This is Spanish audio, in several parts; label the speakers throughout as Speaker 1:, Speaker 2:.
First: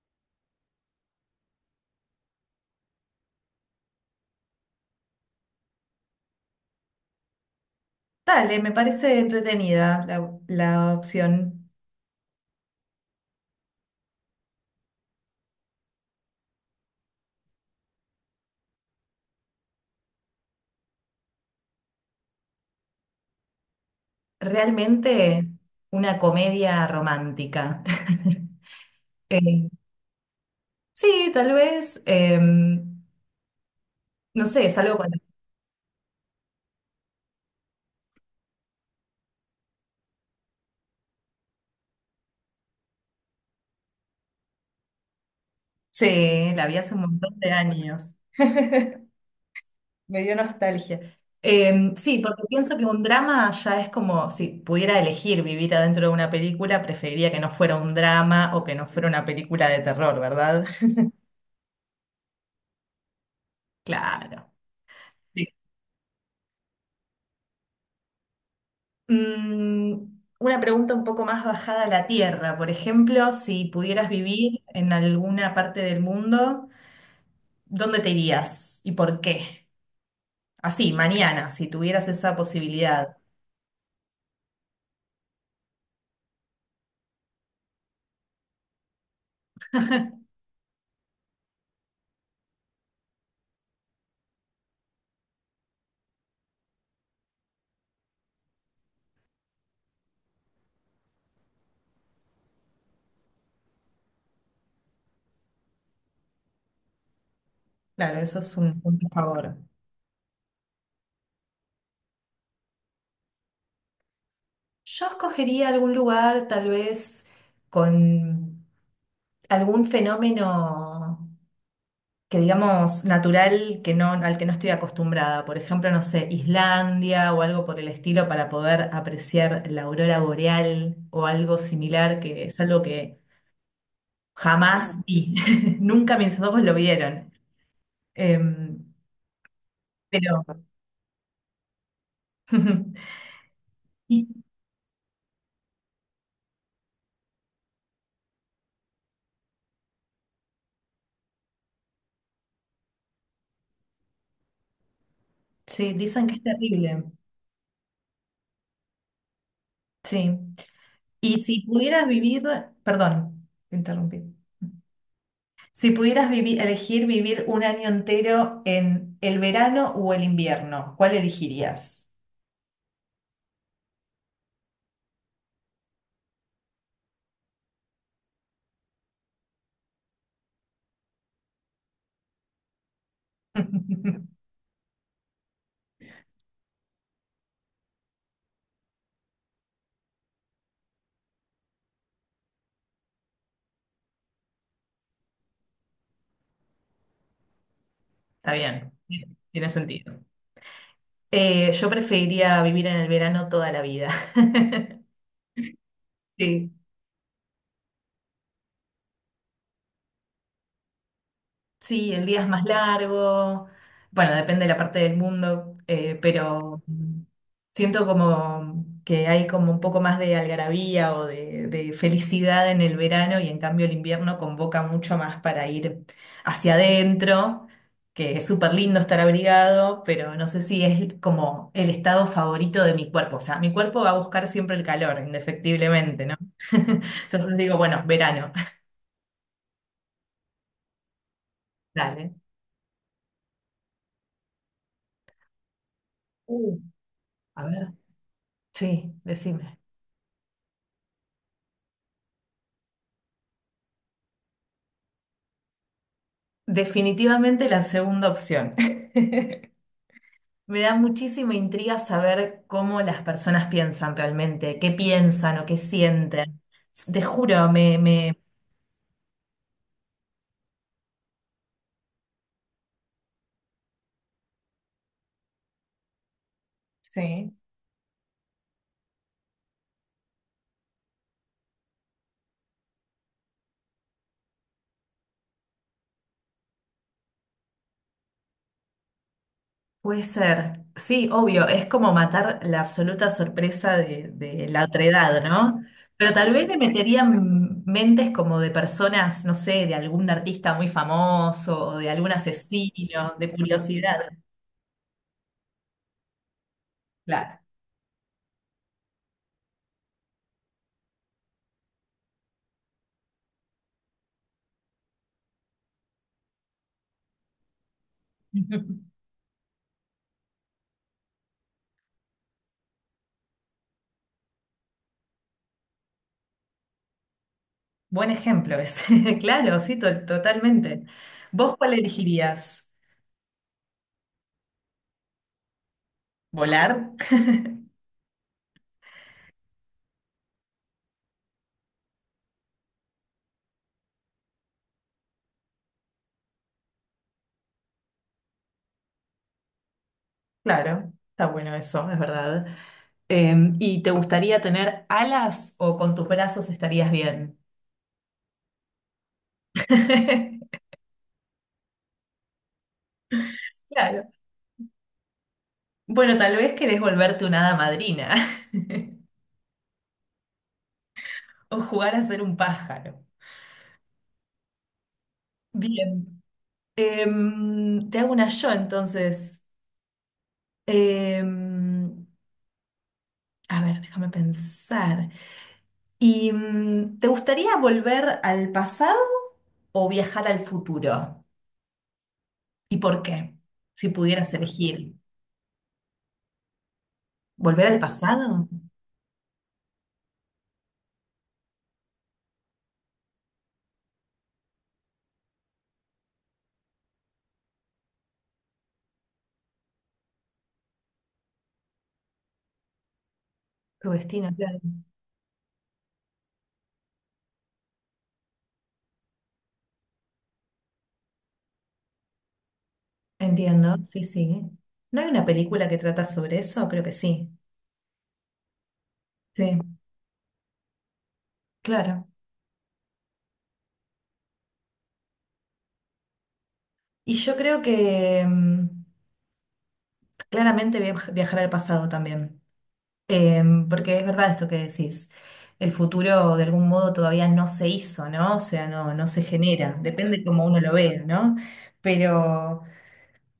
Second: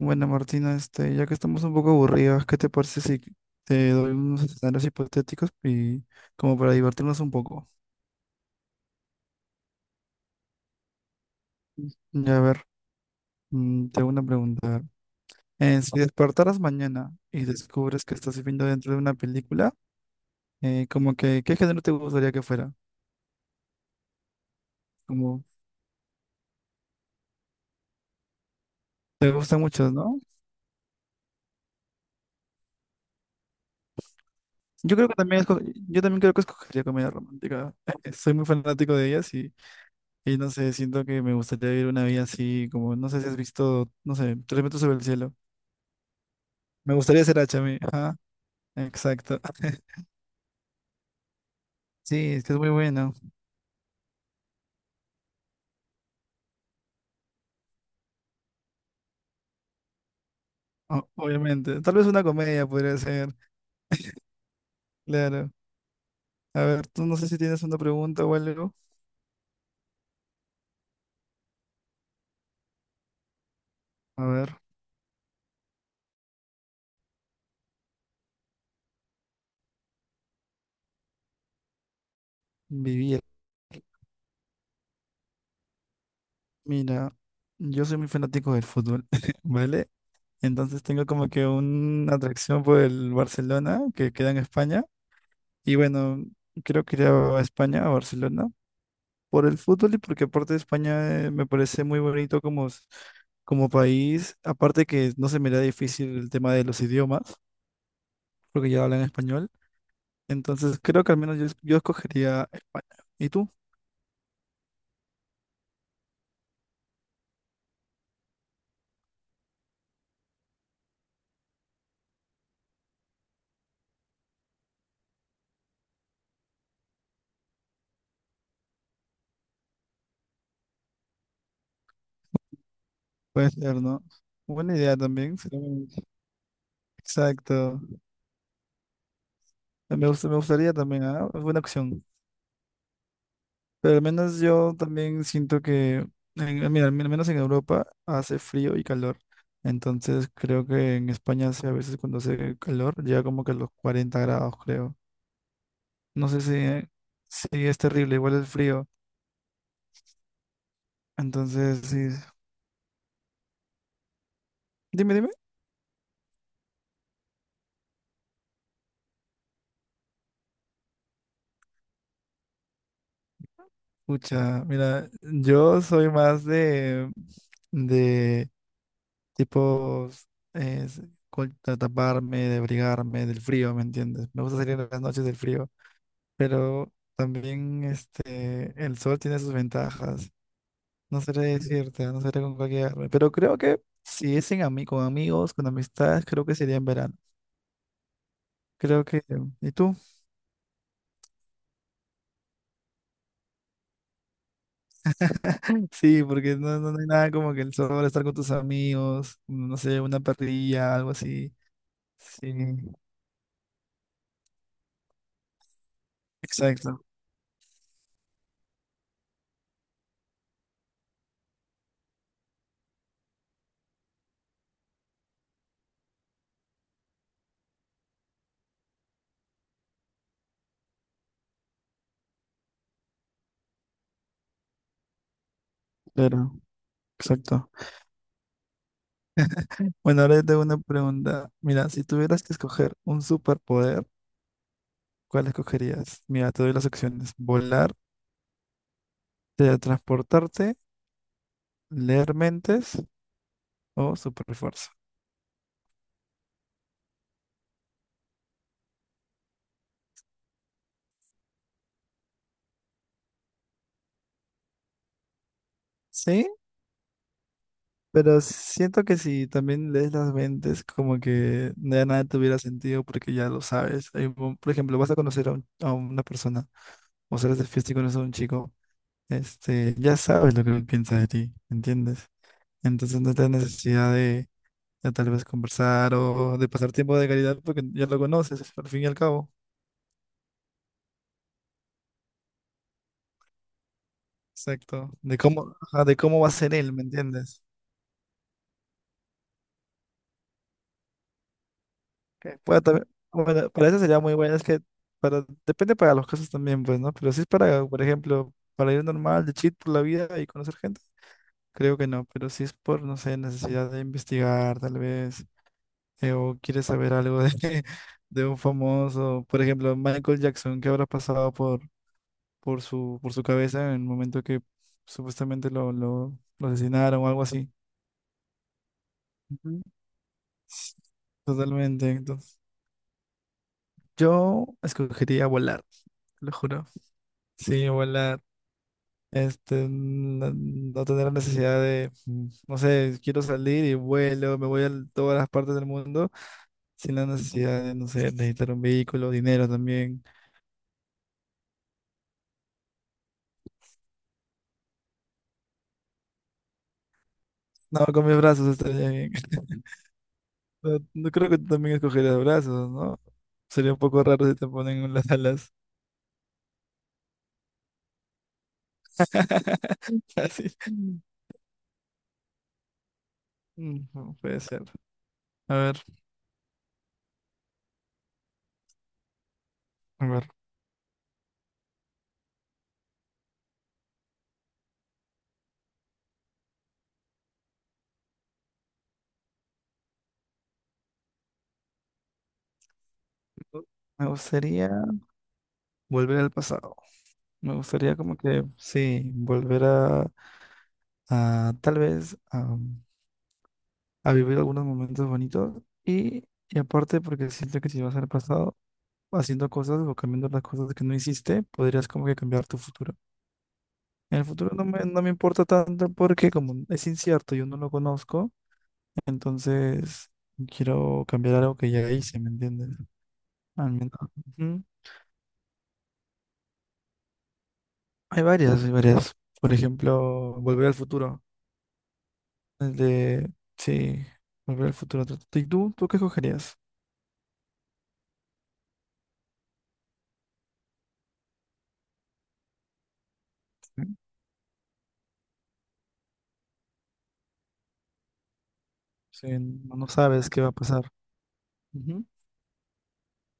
Speaker 1: Bueno, Martina, ya que estamos un poco aburridas, ¿qué te parece si te doy unos escenarios hipotéticos y como para divertirnos un poco?
Speaker 2: Dale, me parece entretenida la opción.
Speaker 1: Ya a ver, te hago una pregunta. Si despertaras mañana y descubres que estás viviendo dentro de una película, ¿qué género te gustaría que fuera? Como
Speaker 2: Realmente una comedia romántica.
Speaker 1: te gustan
Speaker 2: Eh,
Speaker 1: muchos, ¿no?
Speaker 2: sí, tal vez, no sé, es
Speaker 1: Yo
Speaker 2: algo
Speaker 1: creo que
Speaker 2: cuando...
Speaker 1: también esco- yo también creo que escogería comedia romántica. Soy muy fanático de ellas y no sé, siento que me gustaría vivir una vida así, como no sé si has visto, no sé, Tres metros sobre el cielo.
Speaker 2: Sí, la vi hace
Speaker 1: Me
Speaker 2: un
Speaker 1: gustaría
Speaker 2: montón
Speaker 1: ser
Speaker 2: de
Speaker 1: hacha a mí.
Speaker 2: años.
Speaker 1: Ajá, exacto.
Speaker 2: Me dio nostalgia. Sí,
Speaker 1: Sí,
Speaker 2: porque
Speaker 1: es que es muy
Speaker 2: pienso que un
Speaker 1: bueno,
Speaker 2: drama ya es como, si pudiera elegir vivir adentro de una película, preferiría que no fuera un drama o que no fuera una película de terror, ¿verdad?
Speaker 1: obviamente. Tal vez una comedia podría ser,
Speaker 2: Claro.
Speaker 1: claro. A ver, tú no sé si tienes una pregunta o algo.
Speaker 2: Mm, una pregunta un poco más bajada a la tierra. Por ejemplo, si pudieras
Speaker 1: A ver,
Speaker 2: vivir en alguna parte del mundo, ¿dónde te irías y por qué? Así, mañana, si tuvieras esa posibilidad.
Speaker 1: vivir. Mira, yo soy muy fanático del fútbol, ¿vale? Entonces tengo como que una atracción por el Barcelona, que queda en España. Y bueno, creo que iría a España, a Barcelona. Por el fútbol y porque aparte España me parece muy bonito como, como país, aparte que no se me da difícil el tema de los idiomas,
Speaker 2: Claro, eso es
Speaker 1: porque
Speaker 2: un
Speaker 1: ya hablan
Speaker 2: punto a
Speaker 1: español,
Speaker 2: favor.
Speaker 1: entonces creo que al menos yo, yo escogería España. ¿Y tú?
Speaker 2: Yo escogería algún lugar, tal vez, con algún fenómeno. Que digamos natural que no, al que no estoy acostumbrada. Por ejemplo, no sé, Islandia o algo por el estilo para poder apreciar la aurora boreal o algo similar, que es algo que
Speaker 1: Puede ser, ¿no? Buena
Speaker 2: jamás
Speaker 1: idea
Speaker 2: vi.
Speaker 1: también. Sí.
Speaker 2: Nunca mis ojos lo vieron.
Speaker 1: Exacto.
Speaker 2: Em,
Speaker 1: Me
Speaker 2: pero
Speaker 1: gustaría también, ¿ah? Es buena opción. Pero al
Speaker 2: y-
Speaker 1: menos yo también siento que, mira, al menos en Europa hace frío y calor. Entonces creo que en España hace, a veces cuando hace calor llega como que a los 40 grados, creo.
Speaker 2: sí, dicen
Speaker 1: No
Speaker 2: que
Speaker 1: sé
Speaker 2: es
Speaker 1: si,
Speaker 2: terrible.
Speaker 1: si es terrible, igual el frío.
Speaker 2: Sí. Y si
Speaker 1: Entonces,
Speaker 2: pudieras
Speaker 1: sí.
Speaker 2: vivir, perdón, te interrumpí.
Speaker 1: Dime, dime.
Speaker 2: Si elegir vivir un año entero en el verano o el invierno, ¿cuál elegirías?
Speaker 1: Pucha, mira, yo soy más de tipos, eh, de taparme, de abrigarme del frío, ¿me entiendes? Me gusta salir en las noches del frío. Pero también el sol tiene sus ventajas. No seré decirte, no seré con cualquier árbol, pero creo que si es con amigos, con amistades, creo que sería en verano.
Speaker 2: Está bien,
Speaker 1: Creo que,
Speaker 2: tiene
Speaker 1: ¿y tú?
Speaker 2: sentido. Yo preferiría vivir en el verano toda la vida.
Speaker 1: Sí, porque
Speaker 2: Sí.
Speaker 1: no hay nada como que el sol, estar con tus amigos, no sé, una parrilla, algo así.
Speaker 2: Sí, el día es
Speaker 1: Sí,
Speaker 2: más largo. Bueno, depende de la parte del mundo, pero
Speaker 1: exacto,
Speaker 2: siento como que hay como un poco más de algarabía o de felicidad en el verano y en cambio el invierno convoca mucho más para ir hacia adentro, que es súper lindo estar abrigado, pero no sé si es como el estado favorito de mi cuerpo. O sea, mi cuerpo va a buscar siempre el calor, indefectiblemente, ¿no?
Speaker 1: claro,
Speaker 2: Entonces
Speaker 1: exacto.
Speaker 2: digo, bueno, verano.
Speaker 1: Bueno, ahora yo tengo una pregunta. Mira, si
Speaker 2: Dale.
Speaker 1: tuvieras que escoger un superpoder, ¿cuál escogerías? Mira, te doy
Speaker 2: Uh,
Speaker 1: las opciones.
Speaker 2: a ver.
Speaker 1: Volar,
Speaker 2: Sí, decime.
Speaker 1: teletransportarte, leer mentes o superfuerza.
Speaker 2: Definitivamente la segunda opción. Me da muchísima intriga saber cómo las personas piensan realmente, qué piensan o qué
Speaker 1: Sí,
Speaker 2: sienten. Te juro, me...
Speaker 1: pero siento que si también lees las mentes, como que ya nada tuviera sentido porque ya lo sabes. Por ejemplo, vas a conocer a una persona o
Speaker 2: Sí.
Speaker 1: sales de fiesta y conoces a un chico, ya sabes lo que él piensa de ti, ¿entiendes? Entonces no tienes necesidad de, tal vez conversar o de pasar tiempo de calidad porque ya lo conoces, al fin y al cabo.
Speaker 2: Puede ser. Sí, obvio, es como matar la absoluta sorpresa de la otra
Speaker 1: Exacto. De
Speaker 2: edad,
Speaker 1: cómo,
Speaker 2: ¿no?
Speaker 1: ajá, de
Speaker 2: Pero
Speaker 1: cómo va a
Speaker 2: tal vez
Speaker 1: ser
Speaker 2: me
Speaker 1: él, ¿me entiendes?
Speaker 2: meterían mentes como de personas, no sé, de algún artista muy famoso o de algún
Speaker 1: Que bueno, también,
Speaker 2: asesino, de
Speaker 1: bueno, para eso sería
Speaker 2: curiosidad.
Speaker 1: muy bueno, es que para, depende para los casos también, pues, ¿no? Pero si es
Speaker 2: Claro.
Speaker 1: para, por ejemplo, para ir normal, de chill por la vida y conocer gente, creo que no, pero si es por, no sé, necesidad de investigar, tal vez, o quieres saber algo de, de un famoso, por ejemplo, Michael Jackson, ¿qué habrá pasado por su cabeza en el momento que supuestamente lo asesinaron o algo así?
Speaker 2: Buen ejemplo ese. Claro,
Speaker 1: Ujú.
Speaker 2: sí,
Speaker 1: S-
Speaker 2: totalmente. ¿Vos cuál
Speaker 1: Totalmente, entonces,
Speaker 2: elegirías?
Speaker 1: yo escogería volar, te lo juro.
Speaker 2: ¿Volar?
Speaker 1: Sí, volar. No tener la necesidad de, no sé, quiero salir y vuelo, me voy a todas las partes del mundo sin la necesidad de, no sé, necesitar un vehículo, dinero también.
Speaker 2: Claro, está bueno eso, es verdad. Eh, ¿Y te gustaría tener alas o con tus brazos estarías bien?
Speaker 1: No, con mis brazos estaría bien. No, no creo que tú también escogerías brazos, ¿no? Sería un poco
Speaker 2: Claro.
Speaker 1: raro si te ponen las alas.
Speaker 2: Bueno, tal vez querés volverte una hada madrina
Speaker 1: Así.
Speaker 2: o jugar a ser un pájaro.
Speaker 1: Mm, no, puede ser. A ver,
Speaker 2: Bien. Te hago una yo entonces.
Speaker 1: a ver.
Speaker 2: Em, a ver, déjame pensar. ¿Y te gustaría volver al pasado o viajar al futuro? ¿Y por qué? Si
Speaker 1: Me
Speaker 2: pudieras
Speaker 1: gustaría
Speaker 2: elegir,
Speaker 1: volver al pasado. Me
Speaker 2: ¿volver al
Speaker 1: gustaría como que,
Speaker 2: pasado?
Speaker 1: sí, volver a tal vez a vivir algunos momentos bonitos y aparte porque siento que si vas al pasado haciendo cosas o cambiando las cosas que no hiciste, podrías como que cambiar tu futuro.
Speaker 2: Tu
Speaker 1: En el
Speaker 2: destino,
Speaker 1: futuro
Speaker 2: claro.
Speaker 1: no me importa tanto porque como es incierto, yo no lo conozco, entonces quiero cambiar algo que ya hice, ¿me entiendes? Al
Speaker 2: Entiendo,
Speaker 1: menos.
Speaker 2: sí, sí.
Speaker 1: Ujú.
Speaker 2: ¿No hay una película que trata sobre eso? Creo que sí.
Speaker 1: Hay varias, hay varias. Por
Speaker 2: Sí,
Speaker 1: ejemplo, volver al futuro.
Speaker 2: claro.
Speaker 1: El de, sí, volver al futuro. ¿Y tú qué escogerías?
Speaker 2: Y yo creo que claramente viajar al pasado también. Porque es verdad esto que decís. El futuro de algún modo todavía no se hizo, ¿no? O sea, no, no se
Speaker 1: Sí, no
Speaker 2: genera.
Speaker 1: no
Speaker 2: Depende
Speaker 1: sabes qué
Speaker 2: cómo
Speaker 1: va a
Speaker 2: uno lo
Speaker 1: pasar.
Speaker 2: vea, ¿no?
Speaker 1: Ujú,
Speaker 2: Pero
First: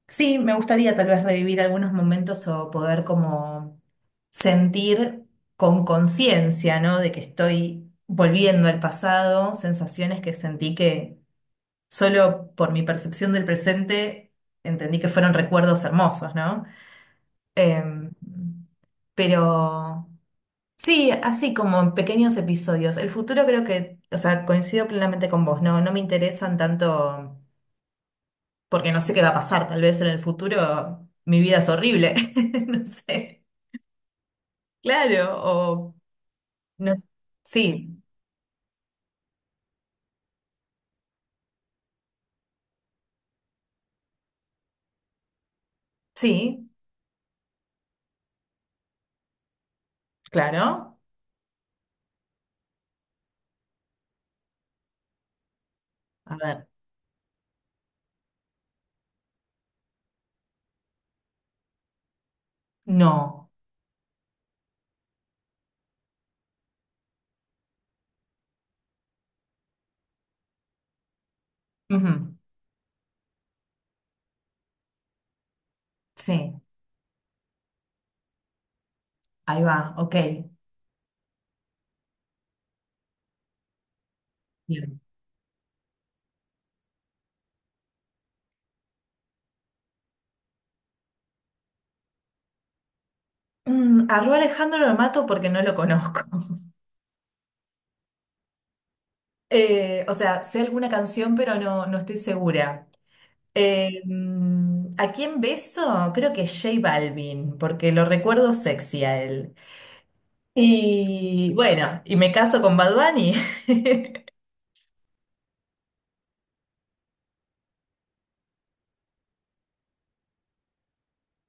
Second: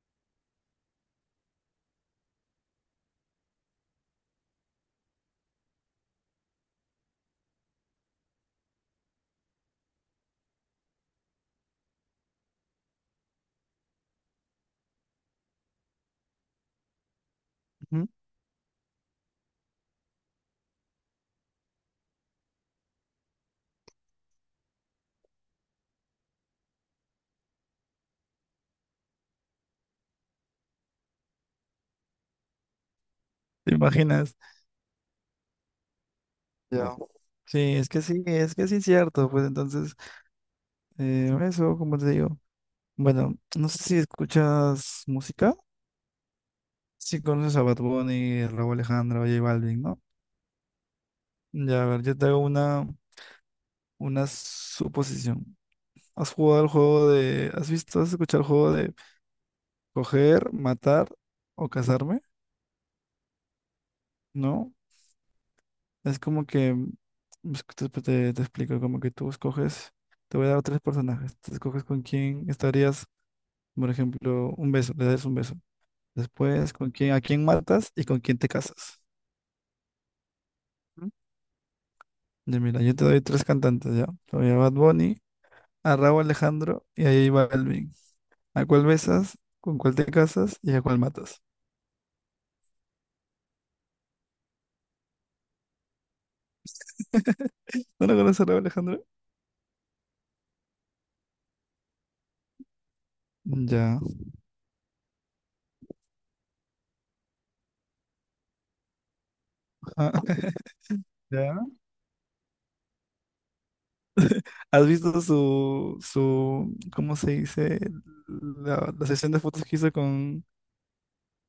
Speaker 2: sí, me gustaría tal vez revivir algunos momentos o poder como sentir con conciencia, ¿no? De que estoy volviendo al pasado, sensaciones que sentí que solo por mi percepción del presente entendí que fueron recuerdos hermosos, ¿no?
Speaker 1: ujú.
Speaker 2: Em, pero sí, así como en pequeños episodios. El futuro creo que, o sea, coincido plenamente con vos, ¿no? No me interesan tanto porque no sé qué va a pasar, tal vez en el futuro mi vida es horrible, no sé.
Speaker 1: ¿Te imaginas?
Speaker 2: Claro, o no
Speaker 1: Ya.
Speaker 2: sé.
Speaker 1: Sí, es
Speaker 2: Sí,
Speaker 1: que sí, es que sí es cierto. Pues entonces, eso, como te digo. Bueno, no sé si escuchas música.
Speaker 2: sí,
Speaker 1: Si conoces a Bad Bunny, Raúl Alejandro, J Balvin, ¿no?
Speaker 2: claro.
Speaker 1: Ya, a ver, yo te hago una suposición. ¿Has
Speaker 2: A
Speaker 1: jugado
Speaker 2: ver,
Speaker 1: al juego de... ¿Has visto, has escuchado el juego de coger, matar o casarme?
Speaker 2: no.
Speaker 1: ¿No? Es como que... es que Te, te te explico, como que tú escoges. Te voy a dar tres personajes. Tú escoges con
Speaker 2: Ujú,
Speaker 1: quién estarías. Por ejemplo, un beso, le das un beso.
Speaker 2: sí,
Speaker 1: Después, ¿con quién, a quién matas y con quién te casas?
Speaker 2: ahí va, ok.
Speaker 1: ¿Mm? Ya, mira, yo te doy tres cantantes ya. Te doy a Bad
Speaker 2: Bien.
Speaker 1: Bunny, a Rauw Alejandro y a J Balvin. ¿A cuál besas? ¿Con cuál te casas? ¿Y a cuál matas?
Speaker 2: Mm, a Ru Alejandro lo mato porque no lo conozco.
Speaker 1: ¿No lo conoces a Rauw Alejandro?
Speaker 2: O sea, sé alguna canción, pero no, no estoy segura.
Speaker 1: Ya.
Speaker 2: ¿A quién beso? Creo que J Balvin, porque lo recuerdo sexy a él.
Speaker 1: Ah,
Speaker 2: Y
Speaker 1: ¿ya?
Speaker 2: bueno, y me caso con Bad Bunny.
Speaker 1: ¿Has visto su, ¿cómo se dice? La sesión de fotos que hizo con,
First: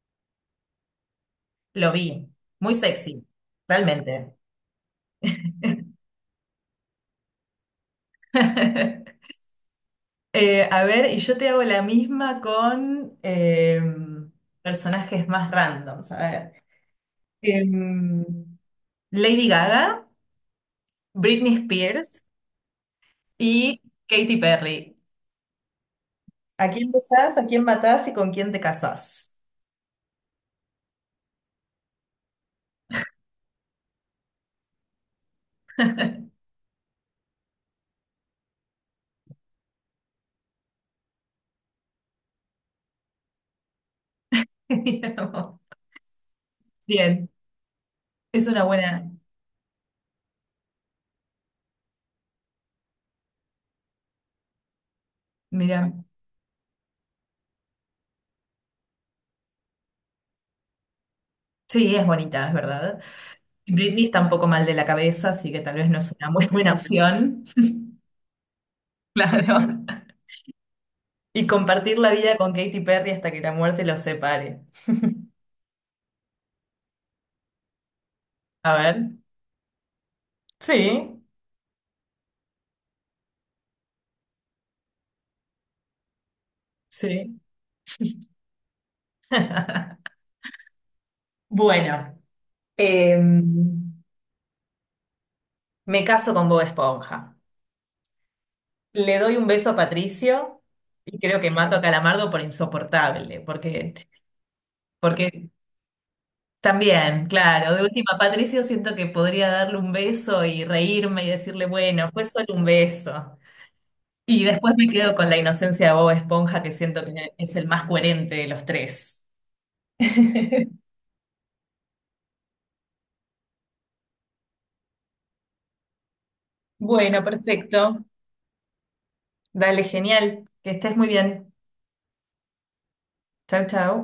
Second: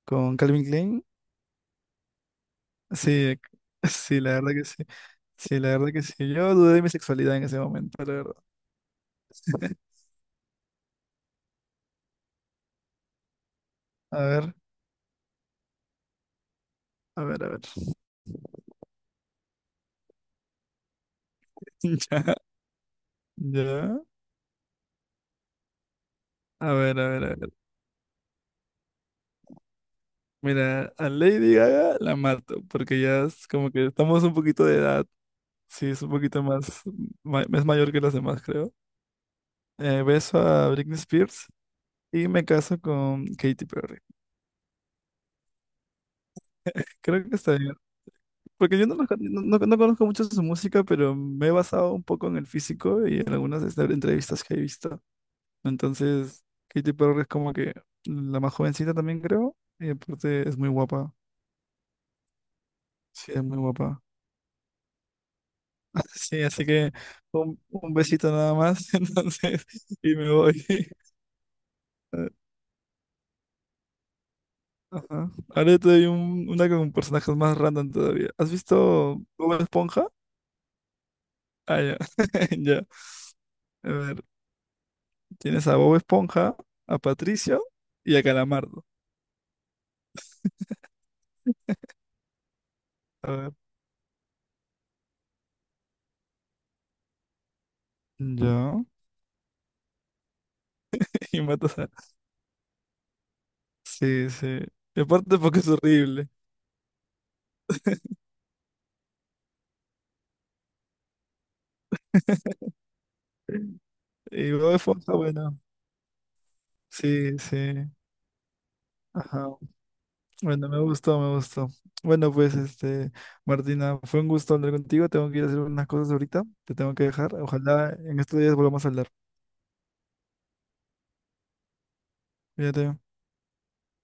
Speaker 1: con Calvin Klein.
Speaker 2: Lo vi, muy sexy,
Speaker 1: Sí, sí, la
Speaker 2: realmente.
Speaker 1: verdad que sí. Sí, la verdad que sí. Yo dudé de mi sexualidad en ese momento, la verdad.
Speaker 2: A ver, y yo te hago la misma con
Speaker 1: A ver,
Speaker 2: personajes más randoms. A ver.
Speaker 1: a ver, a ver.
Speaker 2: Em, Lady Gaga, Britney Spears
Speaker 1: Ya,
Speaker 2: y
Speaker 1: ya.
Speaker 2: Katy Perry. ¿A
Speaker 1: A
Speaker 2: quién
Speaker 1: ver, a ver, a
Speaker 2: besás, a
Speaker 1: ver.
Speaker 2: quién matás y con quién te casás?
Speaker 1: Mira, a Lady Gaga la mato, porque ya es como que estamos un poquito de edad. Sí, es un poquito más, es mayor que las demás, creo. Beso a Britney Spears y me caso con Katy Perry. Creo
Speaker 2: Bien,
Speaker 1: que está bien.
Speaker 2: es una
Speaker 1: Porque yo no, los
Speaker 2: buena.
Speaker 1: con- no- no- no conozco mucho su música, pero me he basado un poco en el físico y en algunas entrevistas que he visto.
Speaker 2: Mira,
Speaker 1: Entonces, Katy Perry es como que la más jovencita también creo, y aparte es muy guapa.
Speaker 2: sí, es bonita, es verdad.
Speaker 1: Sí, es muy guapa.
Speaker 2: Britney está un poco mal de la cabeza, así que tal vez no es una
Speaker 1: Sí,
Speaker 2: muy
Speaker 1: así
Speaker 2: buena
Speaker 1: que
Speaker 2: opción.
Speaker 1: un, un besito nada más,
Speaker 2: Claro.
Speaker 1: entonces, y me voy.
Speaker 2: Y compartir la vida con Katy Perry hasta que la muerte los separe.
Speaker 1: Ajá. Ahora yo te doy una con personajes más random todavía. ¿Has
Speaker 2: A ver.
Speaker 1: visto Bob Esponja?
Speaker 2: Sí,
Speaker 1: Ah, ya. Ya. A ver, tienes a Bob Esponja, a
Speaker 2: sí.
Speaker 1: Patricio y a Calamardo.
Speaker 2: Bueno,
Speaker 1: A ver,
Speaker 2: em, me caso con Bob Esponja.
Speaker 1: ya.
Speaker 2: Le doy un beso a Patricio y creo
Speaker 1: Y
Speaker 2: que mato
Speaker 1: matas
Speaker 2: a
Speaker 1: a.
Speaker 2: Calamardo por insoportable, porque,
Speaker 1: Sí, sí. Y aparte
Speaker 2: porque
Speaker 1: porque es horrible.
Speaker 2: también, claro, de última, Patricio siento que podría darle un beso y reírme y decirle, bueno, fue solo un beso.
Speaker 1: Y
Speaker 2: Y
Speaker 1: luego
Speaker 2: después
Speaker 1: de
Speaker 2: me
Speaker 1: Esponja,
Speaker 2: quedo con la
Speaker 1: bueno.
Speaker 2: inocencia de Bob Esponja, que siento que
Speaker 1: Sí,
Speaker 2: es
Speaker 1: sí.
Speaker 2: el más coherente de los tres.
Speaker 1: Ajá. Bueno, me gustó, me gustó. Bueno, pues, Martina, fue un gusto hablar contigo. Tengo que ir a hacer unas cosas ahorita. Te tengo que
Speaker 2: Bueno,
Speaker 1: dejar. Ojalá
Speaker 2: perfecto.
Speaker 1: en estos días volvamos a hablar.
Speaker 2: Dale, genial. Que estés muy bien.
Speaker 1: Fíjate.
Speaker 2: Chau, chau.